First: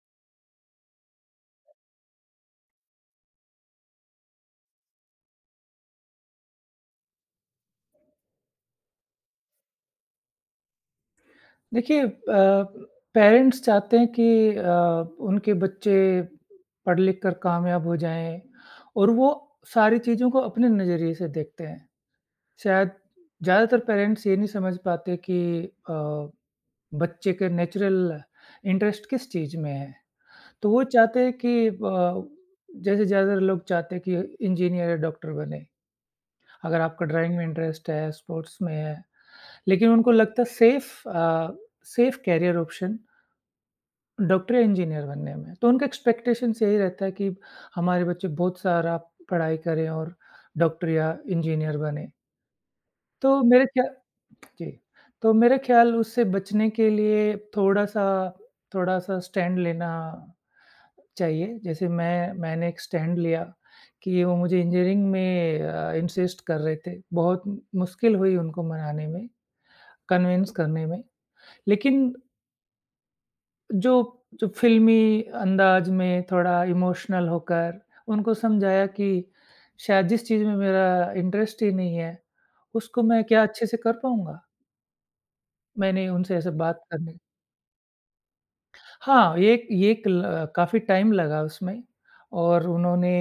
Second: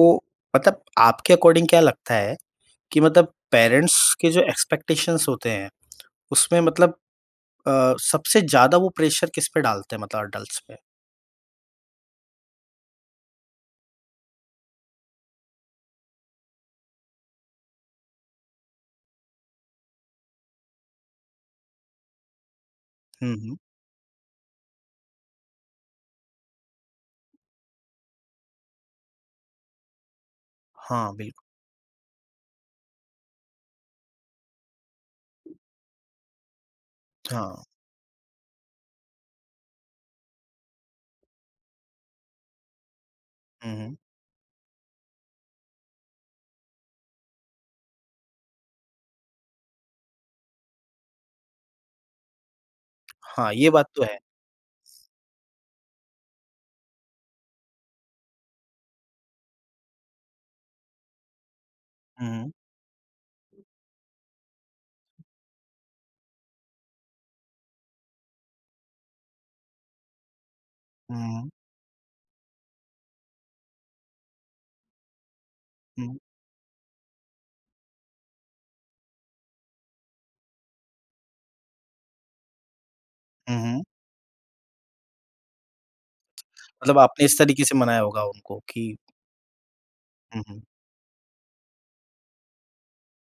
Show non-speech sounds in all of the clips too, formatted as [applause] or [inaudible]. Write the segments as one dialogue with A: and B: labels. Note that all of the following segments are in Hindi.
A: तो मतलब आपके अकॉर्डिंग क्या लगता है कि मतलब पेरेंट्स के जो एक्सपेक्टेशंस होते हैं उसमें मतलब सबसे ज़्यादा वो प्रेशर किस पे डालते हैं मतलब अडल्ट्स पे?
B: देखिए पेरेंट्स चाहते हैं कि अ, उनके बच्चे पढ़ लिख कर कामयाब हो जाएँ और वो सारी चीज़ों को अपने नज़रिए से देखते हैं। शायद
A: हुँ, हुँ।
B: ज़्यादातर पेरेंट्स ये नहीं समझ पाते कि अ, बच्चे के नेचुरल इंटरेस्ट किस चीज़ में है। तो वो
A: हाँ,
B: चाहते हैं
A: बिल्कुल,
B: कि जैसे ज़्यादातर लोग चाहते हैं कि इंजीनियर या डॉक्टर बने। अगर आपका ड्राइंग में
A: हाँ।
B: इंटरेस्ट है, स्पोर्ट्स में है, लेकिन उनको लगता है सेफ़ करियर ऑप्शन
A: हुँ, हुँ।
B: डॉक्टर या इंजीनियर बनने में। तो उनका एक्सपेक्टेशंस यही रहता है कि हमारे बच्चे बहुत सारा पढ़ाई करें और डॉक्टर या इंजीनियर बने। तो
A: हाँ,
B: मेरे
A: ये
B: ख्या
A: बात तो है।
B: जी, तो मेरे ख्याल उससे बचने के लिए थोड़ा-सा थोड़ा-सा स्टैंड लेना चाहिए। जैसे
A: हुँ,
B: मैं
A: हुँ।
B: मैंने एक स्टैंड लिया कि वो मुझे इंजीनियरिंग में इंसिस्ट कर रहे थे। बहुत मुश्किल हुई उनको मनाने में, कन्विंस करने में।
A: हुँ,
B: लेकिन जो जो फ़िल्मी अंदाज़
A: हुँ, हुँ,
B: में थोड़ा इमोशनल होकर उनको समझाया कि शायद जिस चीज़ में मेरा इंटरेस्ट ही नहीं है, उसको मैं क्या
A: हुँ,
B: अच्छे से
A: हुँ।
B: कर पाऊँगा? मैंने उनसे ऐसे बात
A: मतलब
B: करनी
A: आपने इस तरीके से मनाया होगा उनको कि।
B: हाँ, ये कल
A: हुँ, हुँ।
B: काफ़ी टाइम लगा उसमें और उन्होंने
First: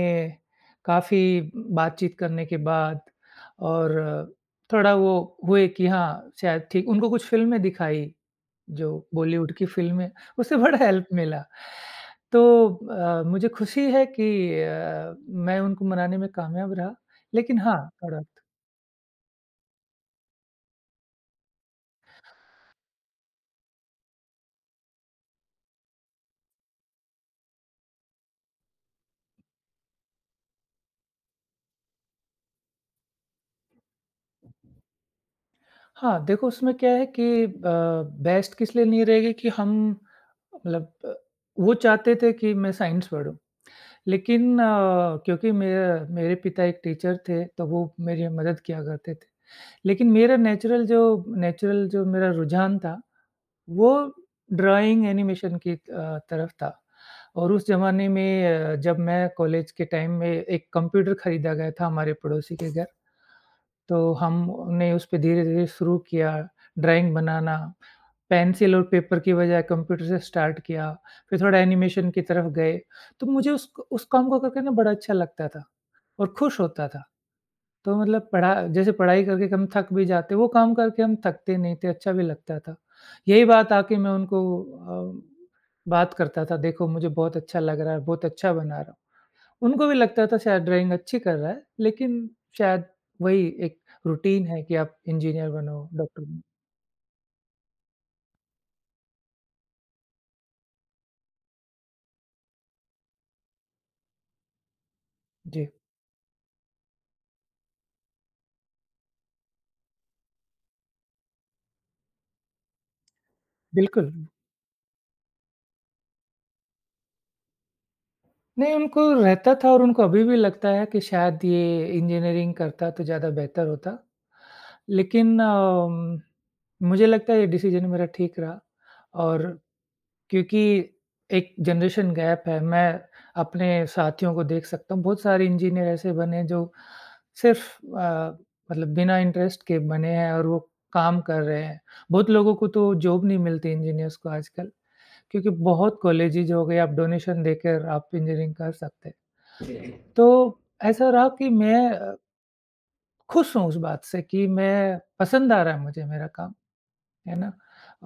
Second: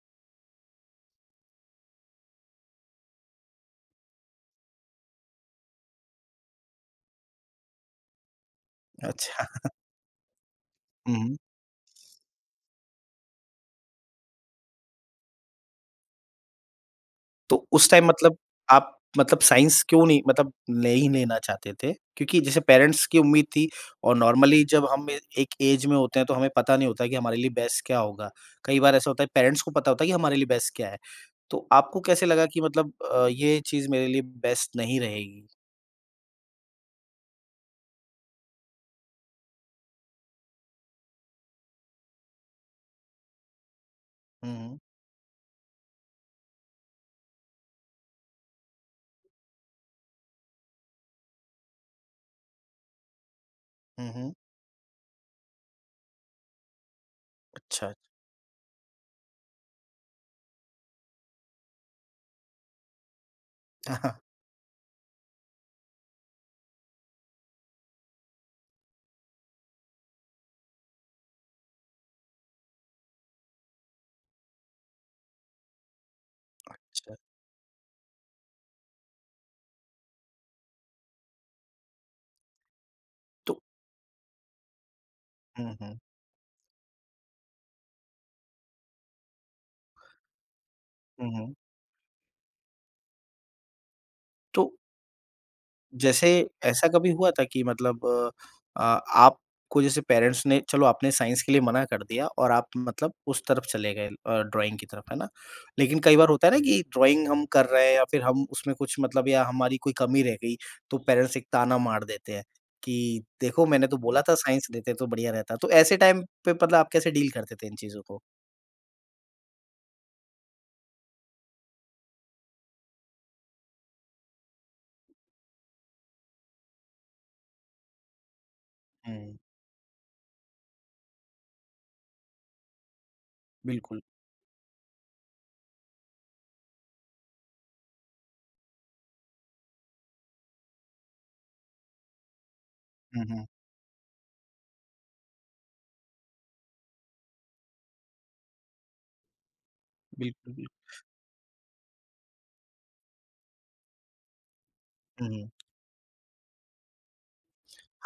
B: काफ़ी बातचीत करने के बाद और थोड़ा वो हुए कि हाँ, शायद ठीक उनको कुछ फ़िल्में दिखाई जो
A: अच्छा।
B: बॉलीवुड की फ़िल्में उससे [laughs] बड़ा हेल्प
A: हुँ, हुँ।
B: मिला। तो मुझे खुशी है कि मैं उनको मनाने में कामयाब रहा। लेकिन
A: तो
B: हाँ,
A: उस टाइम
B: थोड़ा
A: मतलब आप मतलब साइंस क्यों नहीं मतलब नहीं लेना चाहते थे? क्योंकि जैसे पेरेंट्स की उम्मीद थी और नॉर्मली जब हम ए एक एज में होते हैं तो हमें पता नहीं होता कि हमारे लिए बेस्ट क्या होगा। कई बार ऐसा होता है पेरेंट्स को पता होता है कि हमारे लिए बेस्ट क्या है। तो आपको कैसे लगा कि मतलब ये चीज़ मेरे लिए बेस्ट नहीं रहेगी?
B: हाँ, देखो उसमें क्या है कि बेस्ट किस लिए नहीं रहेगी कि हम मतलब वो चाहते थे कि मैं साइंस पढूँ।
A: हुँ,
B: लेकिन
A: हुँ।
B: क्योंकि मेरा मेरे पिता एक टीचर थे, तो वो मेरी मदद किया करते थे। लेकिन मेरा नेचुरल जो मेरा रुझान था वो
A: हुँ, हुँ।
B: ड्राइंग एनिमेशन की तरफ था और उस
A: अच्छा,
B: ज़माने में जब मैं कॉलेज के टाइम में एक कंप्यूटर खरीदा गया था हमारे पड़ोसी के घर, तो
A: [laughs]
B: हमने उस पे धीरे-धीरे शुरू किया ड्राइंग बनाना, पेंसिल और पेपर की बजाय कंप्यूटर से स्टार्ट किया, फिर थोड़ा एनिमेशन की तरफ गए, तो मुझे उस काम को करके ना बड़ा अच्छा लगता था। और खुश होता था।
A: अच्छा। अच्छा।
B: तो मतलब पढ़ा जैसे पढ़ाई करके हम थक भी जाते, वो काम करके हम थकते नहीं थे, अच्छा भी लगता था। यही
A: तो
B: बात आके मैं उनको अ,
A: हुँ, हुँ।
B: बात करता था, देखो मुझे बहुत अच्छा लग रहा है, बहुत अच्छा बना रहा हूँ। उनको भी लगता था शायद ड्राइंग अच्छी
A: हुँ,
B: कर रहा
A: हुँ।
B: है, लेकिन शायद वही एक रूटीन है
A: तो
B: कि आप इंजीनियर बनो, डॉक्टर
A: जैसे
B: बनो।
A: ऐसा कभी हुआ था कि मतलब आपको जैसे पेरेंट्स ने चलो आपने साइंस के लिए मना कर दिया और आप मतलब उस तरफ चले गए, ड्राइंग की तरफ, है ना?
B: जी,
A: लेकिन कई बार होता है ना कि ड्राइंग हम कर रहे हैं या फिर हम उसमें कुछ मतलब या हमारी कोई कमी रह गई, तो पेरेंट्स एक ताना मार देते हैं कि देखो मैंने तो
B: बिल्कुल।
A: बोला था साइंस लेते तो बढ़िया रहता। तो ऐसे टाइम पे मतलब आप कैसे डील करते थे इन चीज़ों को?
B: नहीं, उनको रहता था और उनको अभी भी लगता है कि शायद ये इंजीनियरिंग करता तो ज़्यादा बेहतर होता। लेकिन मुझे लगता है ये डिसीज़न मेरा ठीक रहा
A: हुँ,
B: और क्योंकि एक जनरेशन गैप है, मैं अपने
A: बिल्कुल।
B: साथियों को देख सकता हूँ, बहुत सारे इंजीनियर ऐसे बने हैं जो सिर्फ़ अ, मतलब बिना इंटरेस्ट के बने हैं और वो काम कर रहे हैं। बहुत लोगों को तो जॉब
A: हुँ,
B: नहीं
A: हुँ।
B: मिलती इंजीनियर्स को आजकल। क्योंकि बहुत कॉलेजेज हो गए, आप डोनेशन देकर आप इंजीनियरिंग कर सकते हैं। जी।
A: बिल्कुल,
B: तो
A: बिल्कुल।
B: ऐसा रहा कि मैं खुश हूँ उस बात से कि मैं
A: हुँ, हुँ।
B: पसंद आ रहा है मुझे मेरा काम, है ना?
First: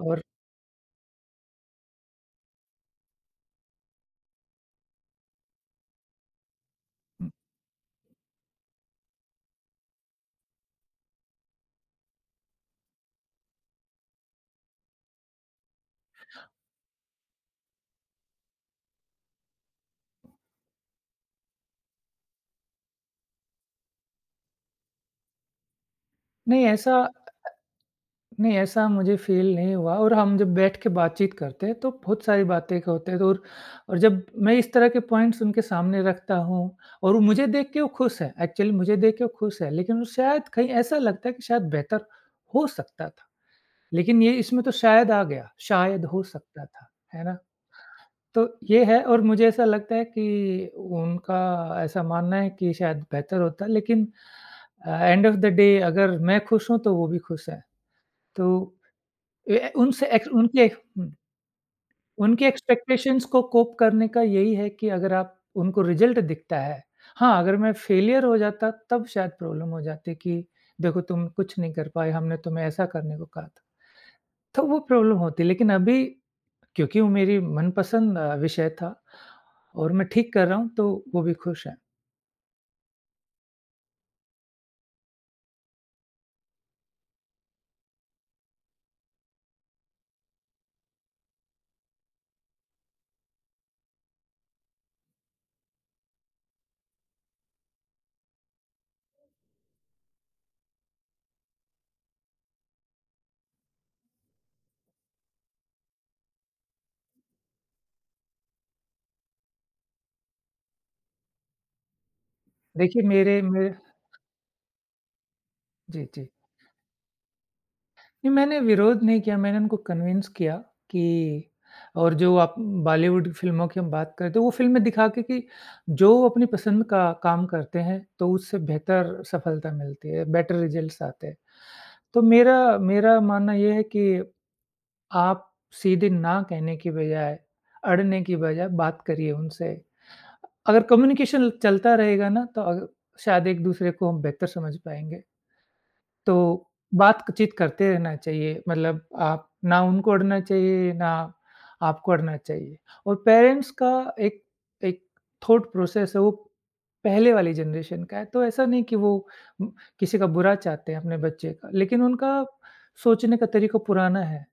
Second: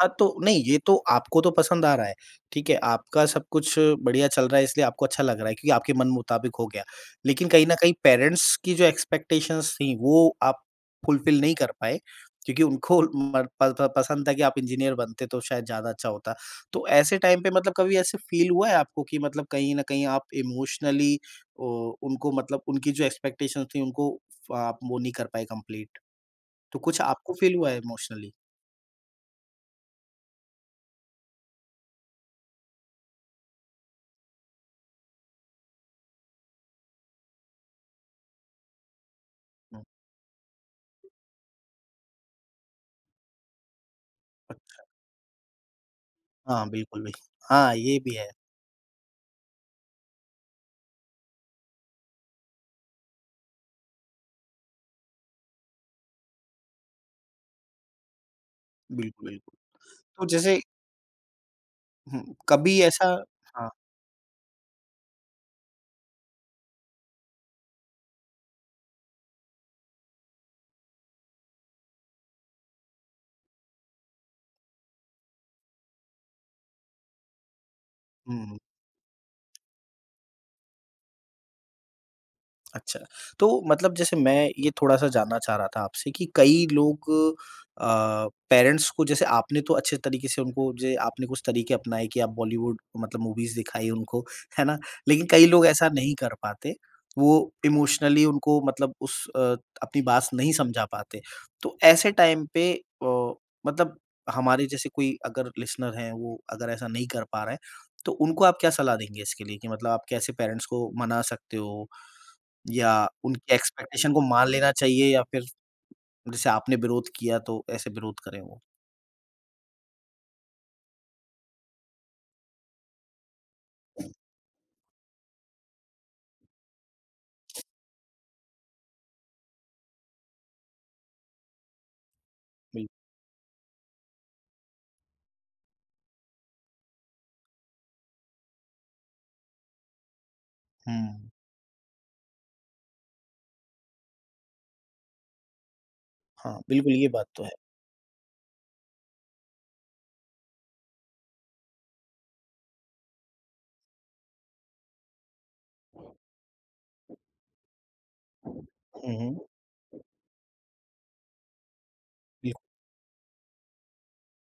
A: हाँ, तो नहीं, ये तो आपको तो पसंद आ रहा है, ठीक है? आपका सब कुछ बढ़िया चल रहा है इसलिए आपको अच्छा लग रहा है क्योंकि आपके मन मुताबिक हो गया।
B: उम,
A: लेकिन कहीं न कहीं पेरेंट्स की जो एक्सपेक्टेशंस थी वो आप फुलफिल नहीं कर पाए क्योंकि उनको मर प प पसंद था कि आप इंजीनियर बनते तो शायद ज़्यादा अच्छा होता। तो ऐसे टाइम पे मतलब कभी ऐसे फ़ील हुआ है आपको कि मतलब कहीं न कहीं आप इमोशनली उनको मतलब उनकी जो एक्सपेक्टेशंस थी उनको आप वो नहीं कर पाए कंप्लीट?
B: नहीं
A: तो
B: ऐसा
A: कुछ आपको फ़ील हुआ है इमोशनली?
B: नहीं ऐसा मुझे फ़ील नहीं हुआ और हम जब बैठ के बातचीत करते हैं, तो बहुत सारी बातें होते हैं तो और जब मैं इस तरह के पॉइंट्स उनके सामने रखता हूँ और वो मुझे देख के वो खुश है, एक्चुअली मुझे देख के वो खुश है,
A: हुँ।
B: लेकिन वो शायद कहीं ऐसा लगता है कि शायद बेहतर हो सकता लेकिन ये इसमें तो शायद आ गया, शायद हो सकता
A: हाँ,
B: था,
A: बिल्कुल भी।
B: है ना?
A: हाँ, ये भी है।
B: तो ये है और मुझे ऐसा लगता है कि उनका ऐसा मानना है कि शायद बेहतर होता, लेकिन एंड ऑफ द डे अगर मैं खुश हूँ, तो वो भी खुश हैं। तो
A: बिल्कुल,
B: ए,
A: बिल्कुल।
B: उनसे
A: तो
B: एक्स
A: जैसे,
B: उनके हुँ,
A: हुँ,
B: उनके
A: कभी ऐसा,
B: एक्सपेक्टेशंस को
A: हाँ,
B: कोप करने का यही है कि अगर आप उनको रिज़ल्ट दिखता है हाँ, अगर मैं फेलियर हो जाता, तब शायद प्रॉब्लम हो जाती कि देखो तुम कुछ नहीं कर पाए, हमने तुम्हें ऐसा करने को कहा था। तो वो प्रॉब्लम होती, लेकिन अभी क्योंकि वो मेरी मनपसंद
A: हुँ।
B: विषय था और मैं ठीक कर रहा हूँ, तो वो भी खुश हैं।
A: अच्छा, तो मतलब जैसे मैं ये थोड़ा-सा जानना चाह रहा था आपसे कि कई लोग पेरेंट्स को जैसे आपने तो अच्छे तरीके से उनको जे आपने कुछ तरीके अपनाए कि आप बॉलीवुड मतलब मूवीज़ दिखाई उनको, है ना? लेकिन कई लोग ऐसा नहीं कर पाते, वो इमोशनली उनको मतलब उस, अपनी बात नहीं समझा पाते। तो ऐसे टाइम पे, मतलब हमारे जैसे कोई अगर लिसनर हैं, वो अगर ऐसा नहीं कर पा रहे हैं, तो उनको आप क्या सलाह देंगे इसके लिए कि मतलब आप कैसे पेरेंट्स को मना सकते हो? या
B: देखिए मेरे
A: उनकी
B: मेरे
A: एक्सपेक्टेशन को मान लेना चाहिए या फिर
B: जी, जी।
A: जैसे आपने विरोध किया तो ऐसे विरोध
B: नहीं
A: करें
B: मैंने
A: वो?
B: विरोध नहीं किया, मैंने उनको कन्विंस किया कि और जो आप बॉलीवुड फ़िल्मों की हम बात करें, तो वो फ़िल्में दिखा के कि जो अपनी पसंद का काम करते हैं, तो उससे बेहतर सफलता मिलती है, बेटर रिज़ल्ट्स आते हैं। तो मेरा
A: बिल
B: मेरा मानना ये है कि आप सीधे ना कहने की बजाय, अड़ने की बजाय बात करिए उनसे। अगर
A: हुँ,
B: कम्युनिकेशन चलता रहेगा ना तो अग शायद एक-दूसरे को हम बेहतर समझ पाएँगे। तो
A: हाँ, बिल्कुल ये बात तो
B: बातचीत
A: है।
B: करते रहना चाहिए मतलब आप ना उनको अड़ना चाहिए, ना आपको अड़ना चाहिए। और पेरेंट्स का एक एक थॉट प्रोसेस है वो पहले वाली जनरेशन का है, तो
A: हुँ,
B: ऐसा नहीं कि वो
A: हुँ,
B: उम, किसी का बुरा चाहते हैं अपने बच्चे का, लेकिन उनका
A: बिल्कुल।
B: सोचने का तरीका पुराना है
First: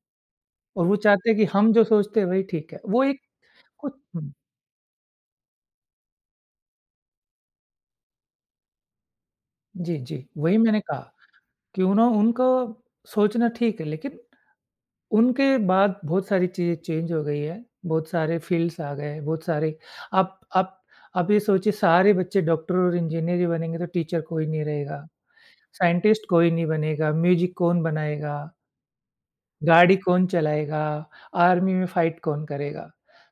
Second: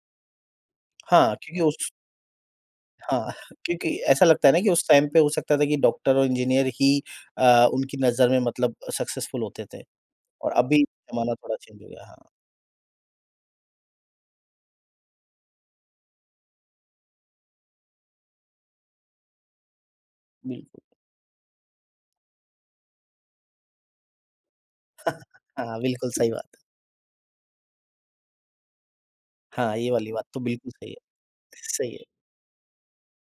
B: और वो चाहते
A: हाँ,
B: हैं कि
A: क्योंकि
B: हम जो
A: उस
B: सोचते हैं वही ठीक है।
A: हाँ,
B: वो एक
A: [laughs]
B: कुछ
A: क्योंकि ऐसा
B: हुँ,
A: लगता है ना कि उस टाइम पे हो सकता था कि डॉक्टर और इंजीनियर ही, उनकी नज़र में मतलब सक्सेसफुल होते थे
B: जी, जी,
A: और
B: वही मैंने
A: अभी
B: कहा।
A: ज़माना थोड़ा चेंज हो
B: क्यों ना
A: गया। हाँ,
B: उनका सोचना ठीक है, लेकिन उनके बाद बहुत सारी चीज़ें चेंज हो गई है, बहुत सारे फ़ील्ड्स आ गए हैं, बहुत सारे आप आप
A: बिल्कुल।
B: आप ये सोचिए सारे बच्चे डॉक्टर और इंजीनियर ही बनेंगे तो टीचर कोई नहीं रहेगा,
A: हाँ, बिल्कुल
B: साइंटिस्ट
A: सही बात
B: कोई
A: है।
B: नहीं बनेगा, म्यूज़िक कौन बनाएगा,
A: हाँ, ये
B: गाड़ी
A: वाली
B: कौन
A: बात तो बिल्कुल
B: चलाएगा,
A: सही है।
B: आर्मी में
A: सही है,
B: फ़ाइट कौन करेगा।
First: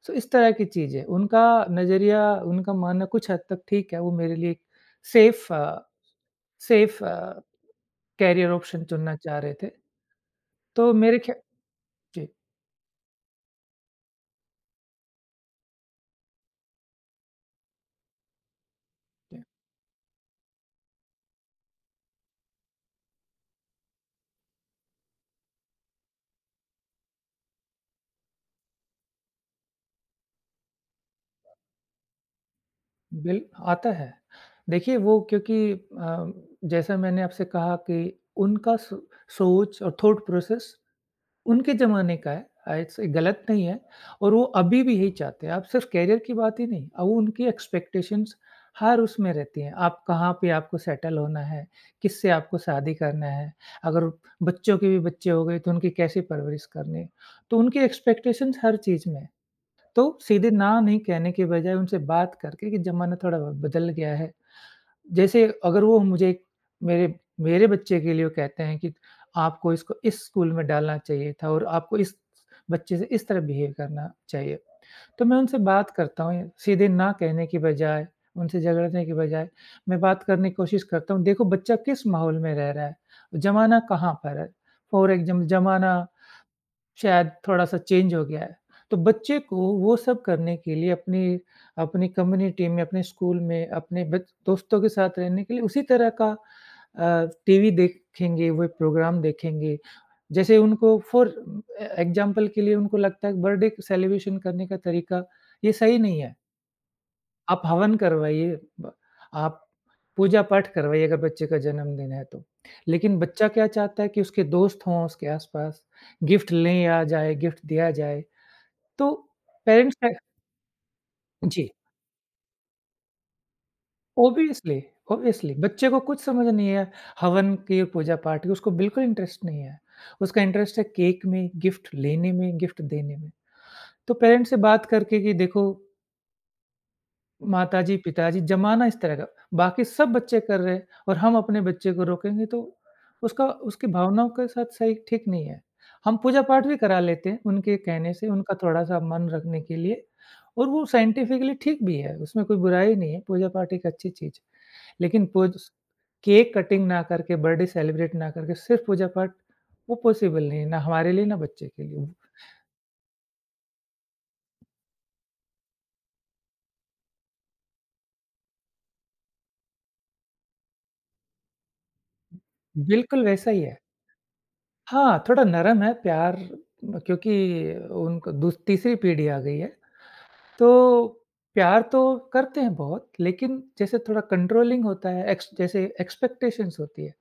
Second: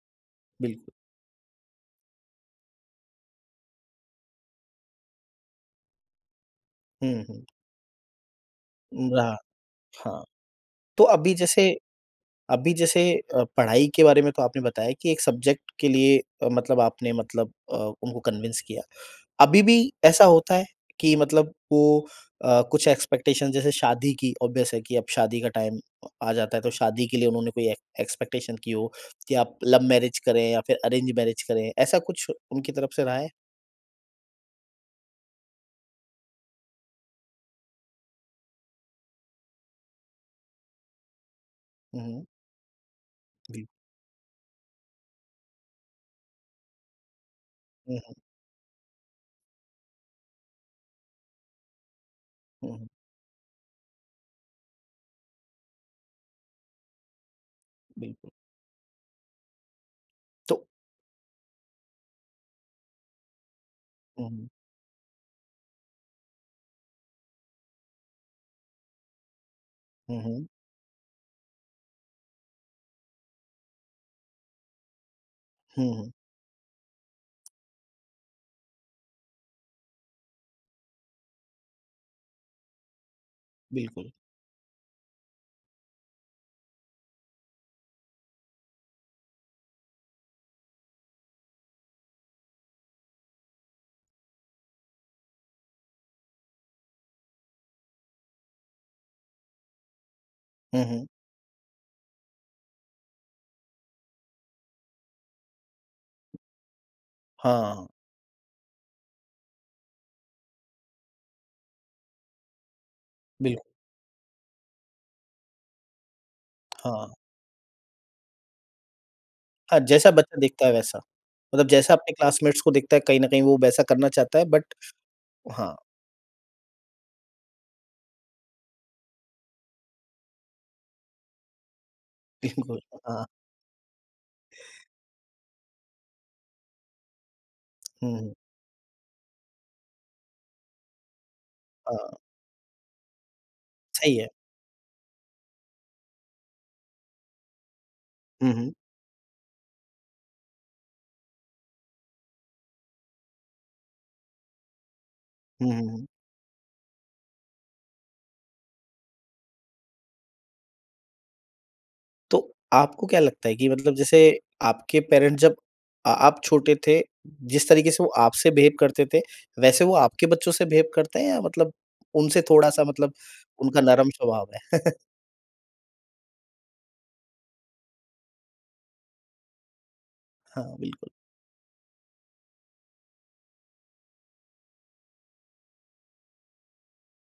B: सो इस तरह की
A: बिल्कुल।
B: चीज़ें, उनका नज़रिया, उनका मानना कुछ हद तक ठीक है, वो मेरे लिए सेफ़ अ, सेफ़
A: हुँ, हुँ।
B: करियर ऑप्शन चुनना
A: रहा,
B: चाह रहे थे।
A: हाँ,
B: तो
A: तो
B: मेरे
A: अभी
B: ख्या
A: जैसे
B: जी।
A: अभी जैसे पढ़ाई के बारे में तो आपने बताया कि एक सब्जेक्ट के लिए मतलब आपने मतलब उनको कन्विंस किया।
B: जी,
A: अभी भी ऐसा होता है कि मतलब वो कुछ एक्सपेक्टेशन जैसे शादी की ऑब्वियस है कि अब शादी का टाइम आ जाता है तो शादी के लिए उन्होंने कोई एक एक्सपेक्टेशन की हो कि आप लव मैरिज करें या फिर अरेंज मैरिज करें, ऐसा कुछ उनकी तरफ से रहा है?
B: बिल आता है। देखिए वो क्योंकि जैसा मैंने आपसे कहा कि उनका सोच और थॉट प्रोसेस उनके
A: हुँ,
B: ज़माने
A: हुँ।
B: का है। इट्स गलत नहीं
A: बिल
B: है और वो अभी भी यही चाहते हैं। आप सिर्फ़ करियर की बात ही नहीं, अब वो उनकी
A: हुँ, हुँ,
B: एक्सपेक्टेशंस हर उसमें रहती हैं। आप कहाँ पे आपको सेटल होना है, किससे आपको
A: हुँ, हुँ,
B: शादी करना है, अगर बच्चों के भी बच्चे हो गए तो उनकी कैसे परवरिश करनी है। तो उनकी
A: बिल्कुल।
B: एक्सपेक्टेशंस हर चीज़ में है। तो सीधे
A: तो
B: ना नहीं कहने के बजाय उनसे बात करके कि ज़माना थोड़ा ब बदल गया
A: हुँ,
B: है।
A: हुँ,
B: जैसे अगर वो मुझे मेरे मेरे बच्चे के लिए वो कहते हैं कि आपको इसको
A: हुँ,
B: इस
A: हुँ,
B: स्कूल में डालना चाहिए था और आपको इस बच्चे से इस तरह बिहेव करना चाहिए। तो मैं उनसे बात
A: हुँ, हुँ,
B: करता हूँ, सीधे ना कहने की बजाय, उनसे झगड़ने की बजाय, मैं बात करने की कोशिश करता हूँ, देखो बच्चा किस माहौल में रह रहा है, ज़माना
A: बिल्कुल।
B: कहाँ पर है। फॉर एग्ज़ाम्पल ज़माना शायद थोड़ा-सा चेंज हो गया है। तो बच्चे को वो सब करने के लिए अपनी अपनी कम्युनिटी में, अपने स्कूल में, अपने बच दोस्तों के साथ रहने के लिए उसी तरह का टीवी देखेंगे, वो प्रोग्राम देखेंगे। जैसे
A: हुँ,
B: उनको
A: हुँ।
B: फॉर एग्ज़ाम्पल के लिए उनको लगता है बर्थडे सेलिब्रेशन करने का तरीका ये सही नहीं है। आप
A: हाँ,
B: हवन करवाइए, ब आप पूजा-पाठ करवाइए अगर बच्चे का जन्मदिन है तो। लेकिन बच्चा क्या
A: बिल्कुल,
B: चाहता है कि उसके दोस्त हों उसके आस-पास, गिफ्ट ले आ
A: हाँ।
B: जाए, गिफ्ट दिया जाए। तो
A: हाँ,
B: पेरेंट्स का
A: जैसा बच्चा दिखता है वैसा। मतलब
B: जी,
A: जैसा अपने क्लासमेट्स को दिखता है कहीं न कहीं वो वैसा करना चाहता है, बट।
B: ऑब्वियसली, ऑब्वियसली
A: हाँ,
B: बच्चे को कुछ समझ नहीं है हवन की, पूजा-पाठ की, उसको बिल्कुल इंटरेस्ट नहीं है। उसका इंटरेस्ट है केक में, गिफ्ट लेने में,
A: बिल्कुल,
B: गिफ्ट देने
A: हाँ,
B: में। तो पेरेंट्स से बात करके कि देखो माताजी,
A: हुँ, हुँ,
B: पिताजी ज़माना इस तरह का, बाकी सब बच्चे कर रहे हैं और हम अपने बच्चे को
A: हाँ,
B: रोकेंगे तो उसका उसकी
A: सही है।
B: भावनाओं के साथ सही ठीक नहीं है। हम पूजा-पाठ भी करा लेते हैं उनके कहने से,
A: हुँ,
B: उनका
A: हुँ,
B: थोड़ा-सा मन रखने के लिए और वो साइंटिफिकली ठीक भी है, उसमें कोई बुराई नहीं है, पूजा-पाठ एक अच्छी चीज़ है। लेकिन पूज
A: हुँ, हुँ, हुँ।
B: केक कटिंग ना करके, बर्थडे सेलिब्रेट ना करके सिर्फ़ पूजा-पाठ वो पॉसिबल नहीं है, ना हमारे लिए ना बच्चे के लिए।
A: तो आपको क्या लगता है कि मतलब जैसे आपके पेरेंट्स जब, आप छोटे थे, जिस तरीके से वो आपसे बिहेव करते थे, वैसे वो आपके बच्चों से बिहेव करते हैं या मतलब उनसे थोड़ा-सा मतलब
B: बिल्कुल वैसा ही है।
A: उनका नरम स्वभाव है? [laughs]
B: हाँ, थोड़ा नरम है प्यार म क्योंकि उनको दूस तीसरी पीढ़ी आ गई है,
A: हाँ,
B: तो
A: बिल्कुल।
B: प्यार तो करते हैं बहुत, लेकिन जैसे थोड़ा कंट्रोलिंग होता है, एक्स जैसे एक्सपेक्टेशंस होती है।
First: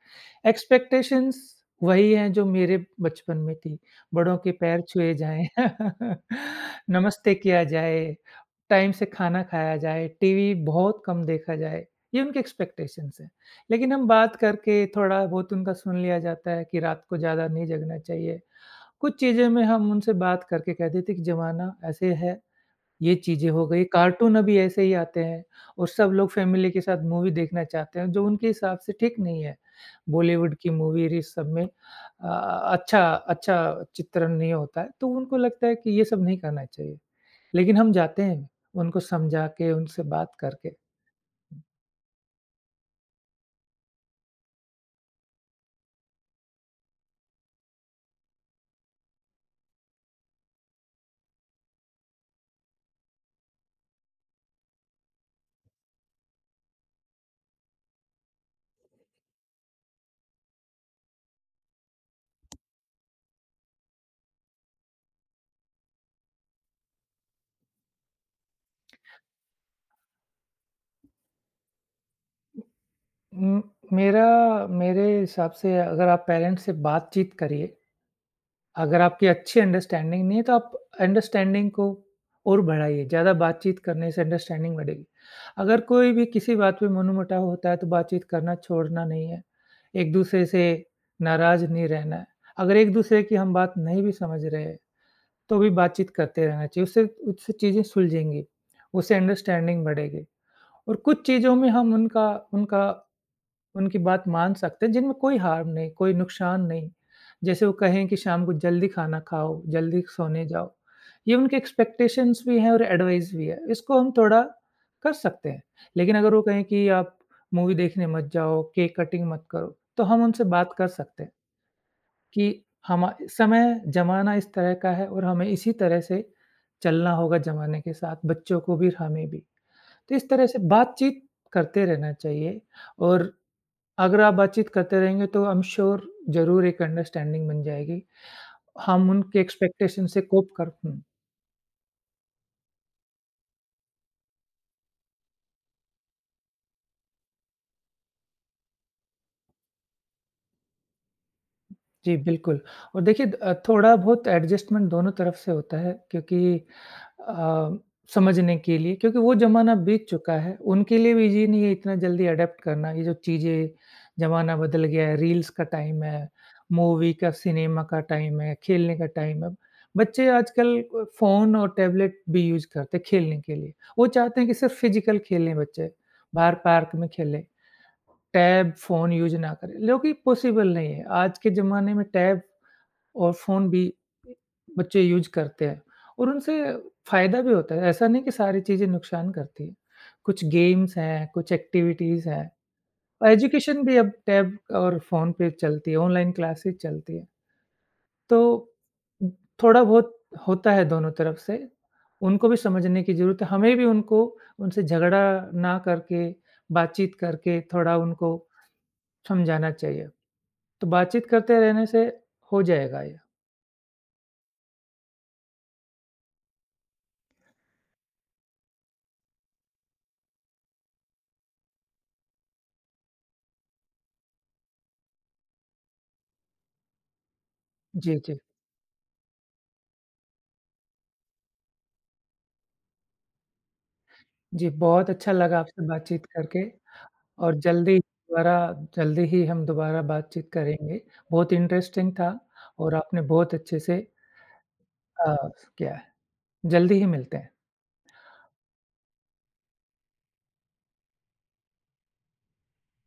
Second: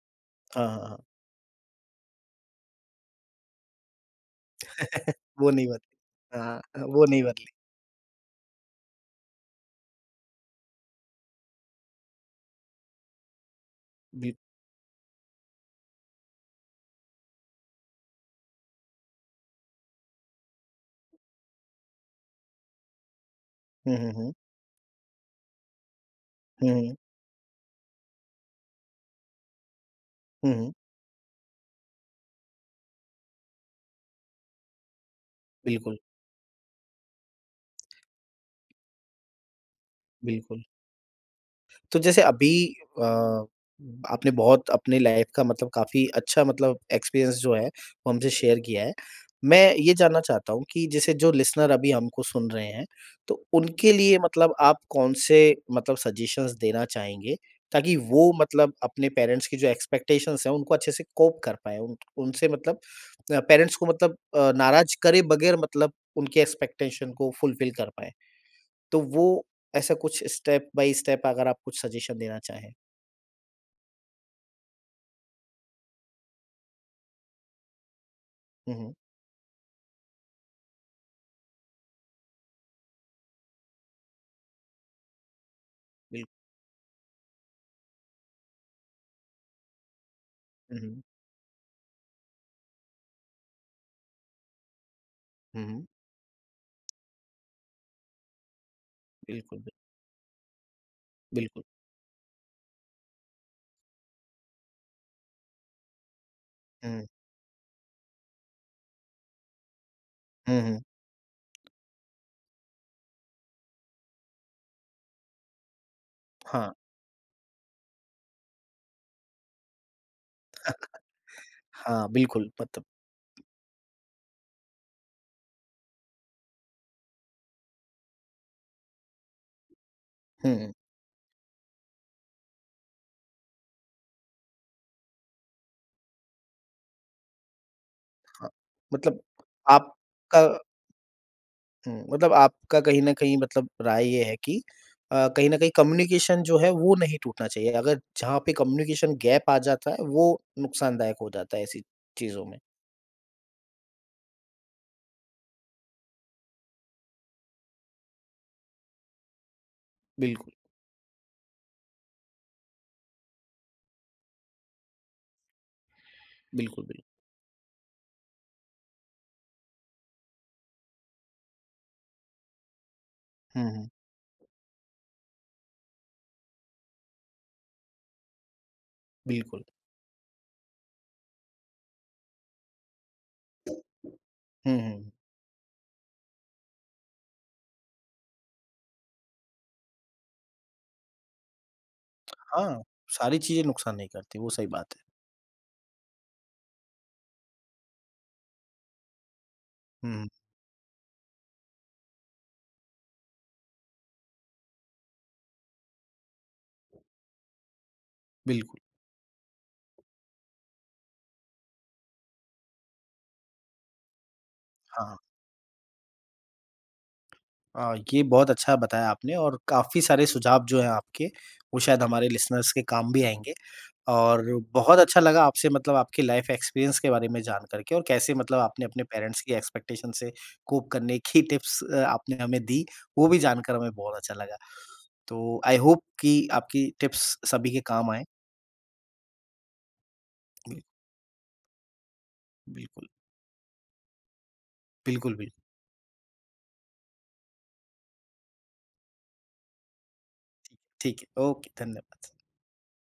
A: हाँ, हाँ, हाँ।
B: एक्सपेक्टेशंस वही हैं जो मेरे बचपन में थी, बड़ों के पैर छुए
A: [laughs]
B: जाएँ,
A: वो नहीं बदली।
B: [laughs]
A: हाँ, हाँ, वो नहीं
B: नमस्ते
A: बदली।
B: किया जाए टाइम से खाना खाया जाए, टीवी बहुत कम देखा जाए, ये उनके एक्सपेक्टेशंस हैं। लेकिन हम
A: बिल
B: बात करके थोड़ा बहुत उनका सुन लिया जाता है कि रात को ज़्यादा नहीं जगना चाहिए। कुछ चीज़ें में हम उनसे बात करके कह देते कि ज़माना ऐसे है, ये चीज़ें हो गई,
A: हुँ, हुँ, हुँ।
B: कार्टून अभी ऐसे ही आते हैं और सब लोग फैमिली
A: हुँ,
B: के
A: हुँ।
B: साथ मूवी देखना चाहते हैं, जो उनके हिसाब से ठीक नहीं है।
A: हुँ,
B: बॉलीवुड की
A: हुँ।
B: मूवी और इस सब में अ, अच्छा अच्छा चित्रण नहीं होता है, तो उनको लगता है कि
A: बिल्कुल।
B: ये सब नहीं करना चाहिए। लेकिन हम जाते हैं, उनको समझा के, उनसे बात
A: बिल्कुल।
B: करके।
A: तो जैसे अभी, अ, आपने बहुत अपनी लाइफ़ का मतलब काफ़ी अच्छा मतलब एक्सपीरियंस जो है, वो हमसे शेयर किया है। मैं ये जानना चाहता हूँ कि जैसे जो लिसनर अभी हमको सुन रहे हैं, तो उनके लिए मतलब आप कौन से मतलब सजेशंस देना चाहेंगे, ताकि वो मतलब अपने पेरेंट्स की जो एक्सपेक्टेशंस हैं, उनको अच्छे से कोप कर पाएँ? उन उनसे मतलब, पेरेंट्स को मतलब नाराज़ करे बगैर मतलब उनकी एक्सपेक्टेशन को फुलफ़िल कर पाएँ। तो वो ऐसा कुछ स्टेप बाय स्टेप अगर आप कुछ सजेशन देना चाहें?
B: उम, मेरा मेरे हिसाब से अगर आप पेरेंट्स से बातचीत करिए,
A: हुँ, हुँ।
B: अगर आपकी अच्छी अंडरस्टैंडिंग नहीं है तो आप अंडरस्टैंडिंग को और बढ़ाइए, ज़्यादा बातचीत करने से अंडरस्टैंडिंग बढ़ेगी। अगर कोई
A: बिल
B: भी किसी बात पे मनमुटाव होता है तो बातचीत करना छोड़ना नहीं है, एक-दूसरे से
A: हुँ, हुँ।
B: नाराज़ नहीं रहना है। अगर एक-दूसरे की हम बात नहीं भी समझ रहे हैं, तो
A: हुँ,
B: भी
A: हुँ।
B: बातचीत करते रहना चाहिए, उससे उससे चीज़ें सुलझेंगी, उससे
A: बिल्कुल,
B: अंडरस्टैंडिंग बढ़ेगी। और कुछ चीज़ों
A: बिल्कुल।
B: में हम उनका उनका उनकी बात मान सकते हैं जिनमें कोई हार्म नहीं, कोई नुकसान नहीं।
A: हुँ,
B: जैसे वो कहें कि शाम को जल्दी खाना खाओ, जल्दी सोने
A: हुँ,
B: जाओ।
A: हुँ।
B: ये उनके एक्सपेक्टेशंस भी हैं और एडवाइस भी है। इसको हम थोड़ा कर सकते हैं। लेकिन अगर वो कहें
A: हाँ,
B: कि आप मूवी देखने मत जाओ, केक कटिंग मत करो, तो हम उनसे बात कर सकते हैं
A: हाँ, बिल्कुल
B: कि
A: मतलब।
B: हमा समय ज़माना इस तरह का है और हमें इसी तरह से चलना होगा ज़माने के साथ, बच्चों को भी और हमें भी। तो इस तरह से
A: हुँ,
B: बातचीत करते रहना चाहिए और अगर आप बातचीत करते रहेंगे तो आई एम श्योर ज़रूर एक अंडरस्टैंडिंग बन जाएगी।
A: हाँ।
B: हम
A: मतलब
B: उनके एक्सपेक्टेशन से
A: आपका,
B: कोप कर हुँ।
A: मतलब आपका कहीं न कहीं मतलब राय ये है कि, कहीं न कहीं कम्युनिकेशन जो है वो नहीं टूटना चाहिए। अगर जहाँ पे कम्युनिकेशन गैप आ जाता है वो नुकसानदायक हो जाता है ऐसी
B: जी,
A: चीज़ों में।
B: बिल्कुल और देखिए थोड़ा बहुत एडजस्टमेंट दोनों तरफ से होता है क्योंकि अ, समझने के लिए क्योंकि वो ज़माना बीत चुका
A: बिल्कुल,
B: है, उनके लिए भी ईज़ी नहीं है इतना जल्दी एडॉप्ट करना, ये जो चीज़ें ज़माना बदल गया है, रील्स का टाइम है,
A: बिल्कुल, बिल्कुल।
B: मूवी का, सिनेमा का टाइम है, खेलने का टाइम है। बच्चे आजकल फ़ोन और टैबलेट भी यूज़ करते हैं खेलने के
A: हुँ,
B: लिए,
A: हुँ।
B: वो चाहते हैं कि सिर्फ़ फिज़िकल खेलें बच्चे, बाहर पार्क में खेलें। टैब, फ़ोन यूज़ ना
A: बिल्कुल।
B: करें, जो कि पॉसिबल नहीं है। आज के ज़माने में टैब और फ़ोन भी
A: हुँ,
B: बच्चे
A: हुँ।
B: यूज़ करते हैं और उनसे फ़ायदा भी होता है, ऐसा नहीं कि सारी चीज़ें नुकसान करती हैं। कुछ गेम्स हैं, कुछ एक्टिविटीज़ हैं
A: हाँ,
B: और
A: सारी चीज़ें
B: एजुकेशन भी
A: नुकसान नहीं
B: अब
A: करती, वो
B: टैब
A: सही बात
B: और
A: है।
B: फ़ोन पे चलती है, ऑनलाइन क्लासेस चलती हैं। तो थोड़ा बहुत
A: हुँ,
B: होता है दोनों तरफ से, उनको भी समझने की ज़रूरत है, हमें भी उनको उनसे झगड़ा ना करके, बातचीत करके थोड़ा उनको
A: बिल्कुल,
B: समझाना चाहिए। तो बातचीत करते रहने से हो जाएगा ये।
A: हाँ। ये बहुत अच्छा बताया आपने और काफ़ी सारे सुझाव जो हैं आपके, वो शायद हमारे लिसनर्स के काम भी आएँगे और बहुत अच्छा लगा आपसे मतलब आपकी लाइफ़ एक्सपीरियंस के बारे में जान कर के और
B: जी,
A: कैसे
B: जी।
A: मतलब आपने अपने पेरेंट्स की एक्सपेक्टेशन से कोप करने की टिप्स, आपने हमें दी, वो भी जानकर हमें बहुत अच्छा लगा।
B: जी, बहुत अच्छा लगा
A: तो आई
B: आपसे [laughs]
A: होप
B: बातचीत
A: कि
B: करके
A: आपकी टिप्स
B: और
A: सभी के
B: जल्दी
A: काम आएँ।
B: दोबारा जल्दी ही हम दोबारा बातचीत
A: बिल
B: करेंगे। बहुत इंटरेस्टिंग था और
A: बिल्कुल,
B: आपने बहुत अच्छे से अ,
A: बिल्कुल, बिल्कुल।
B: किया है। जल्दी ही मिलते हैं।
A: ठीक है, ओके, धन्यवाद।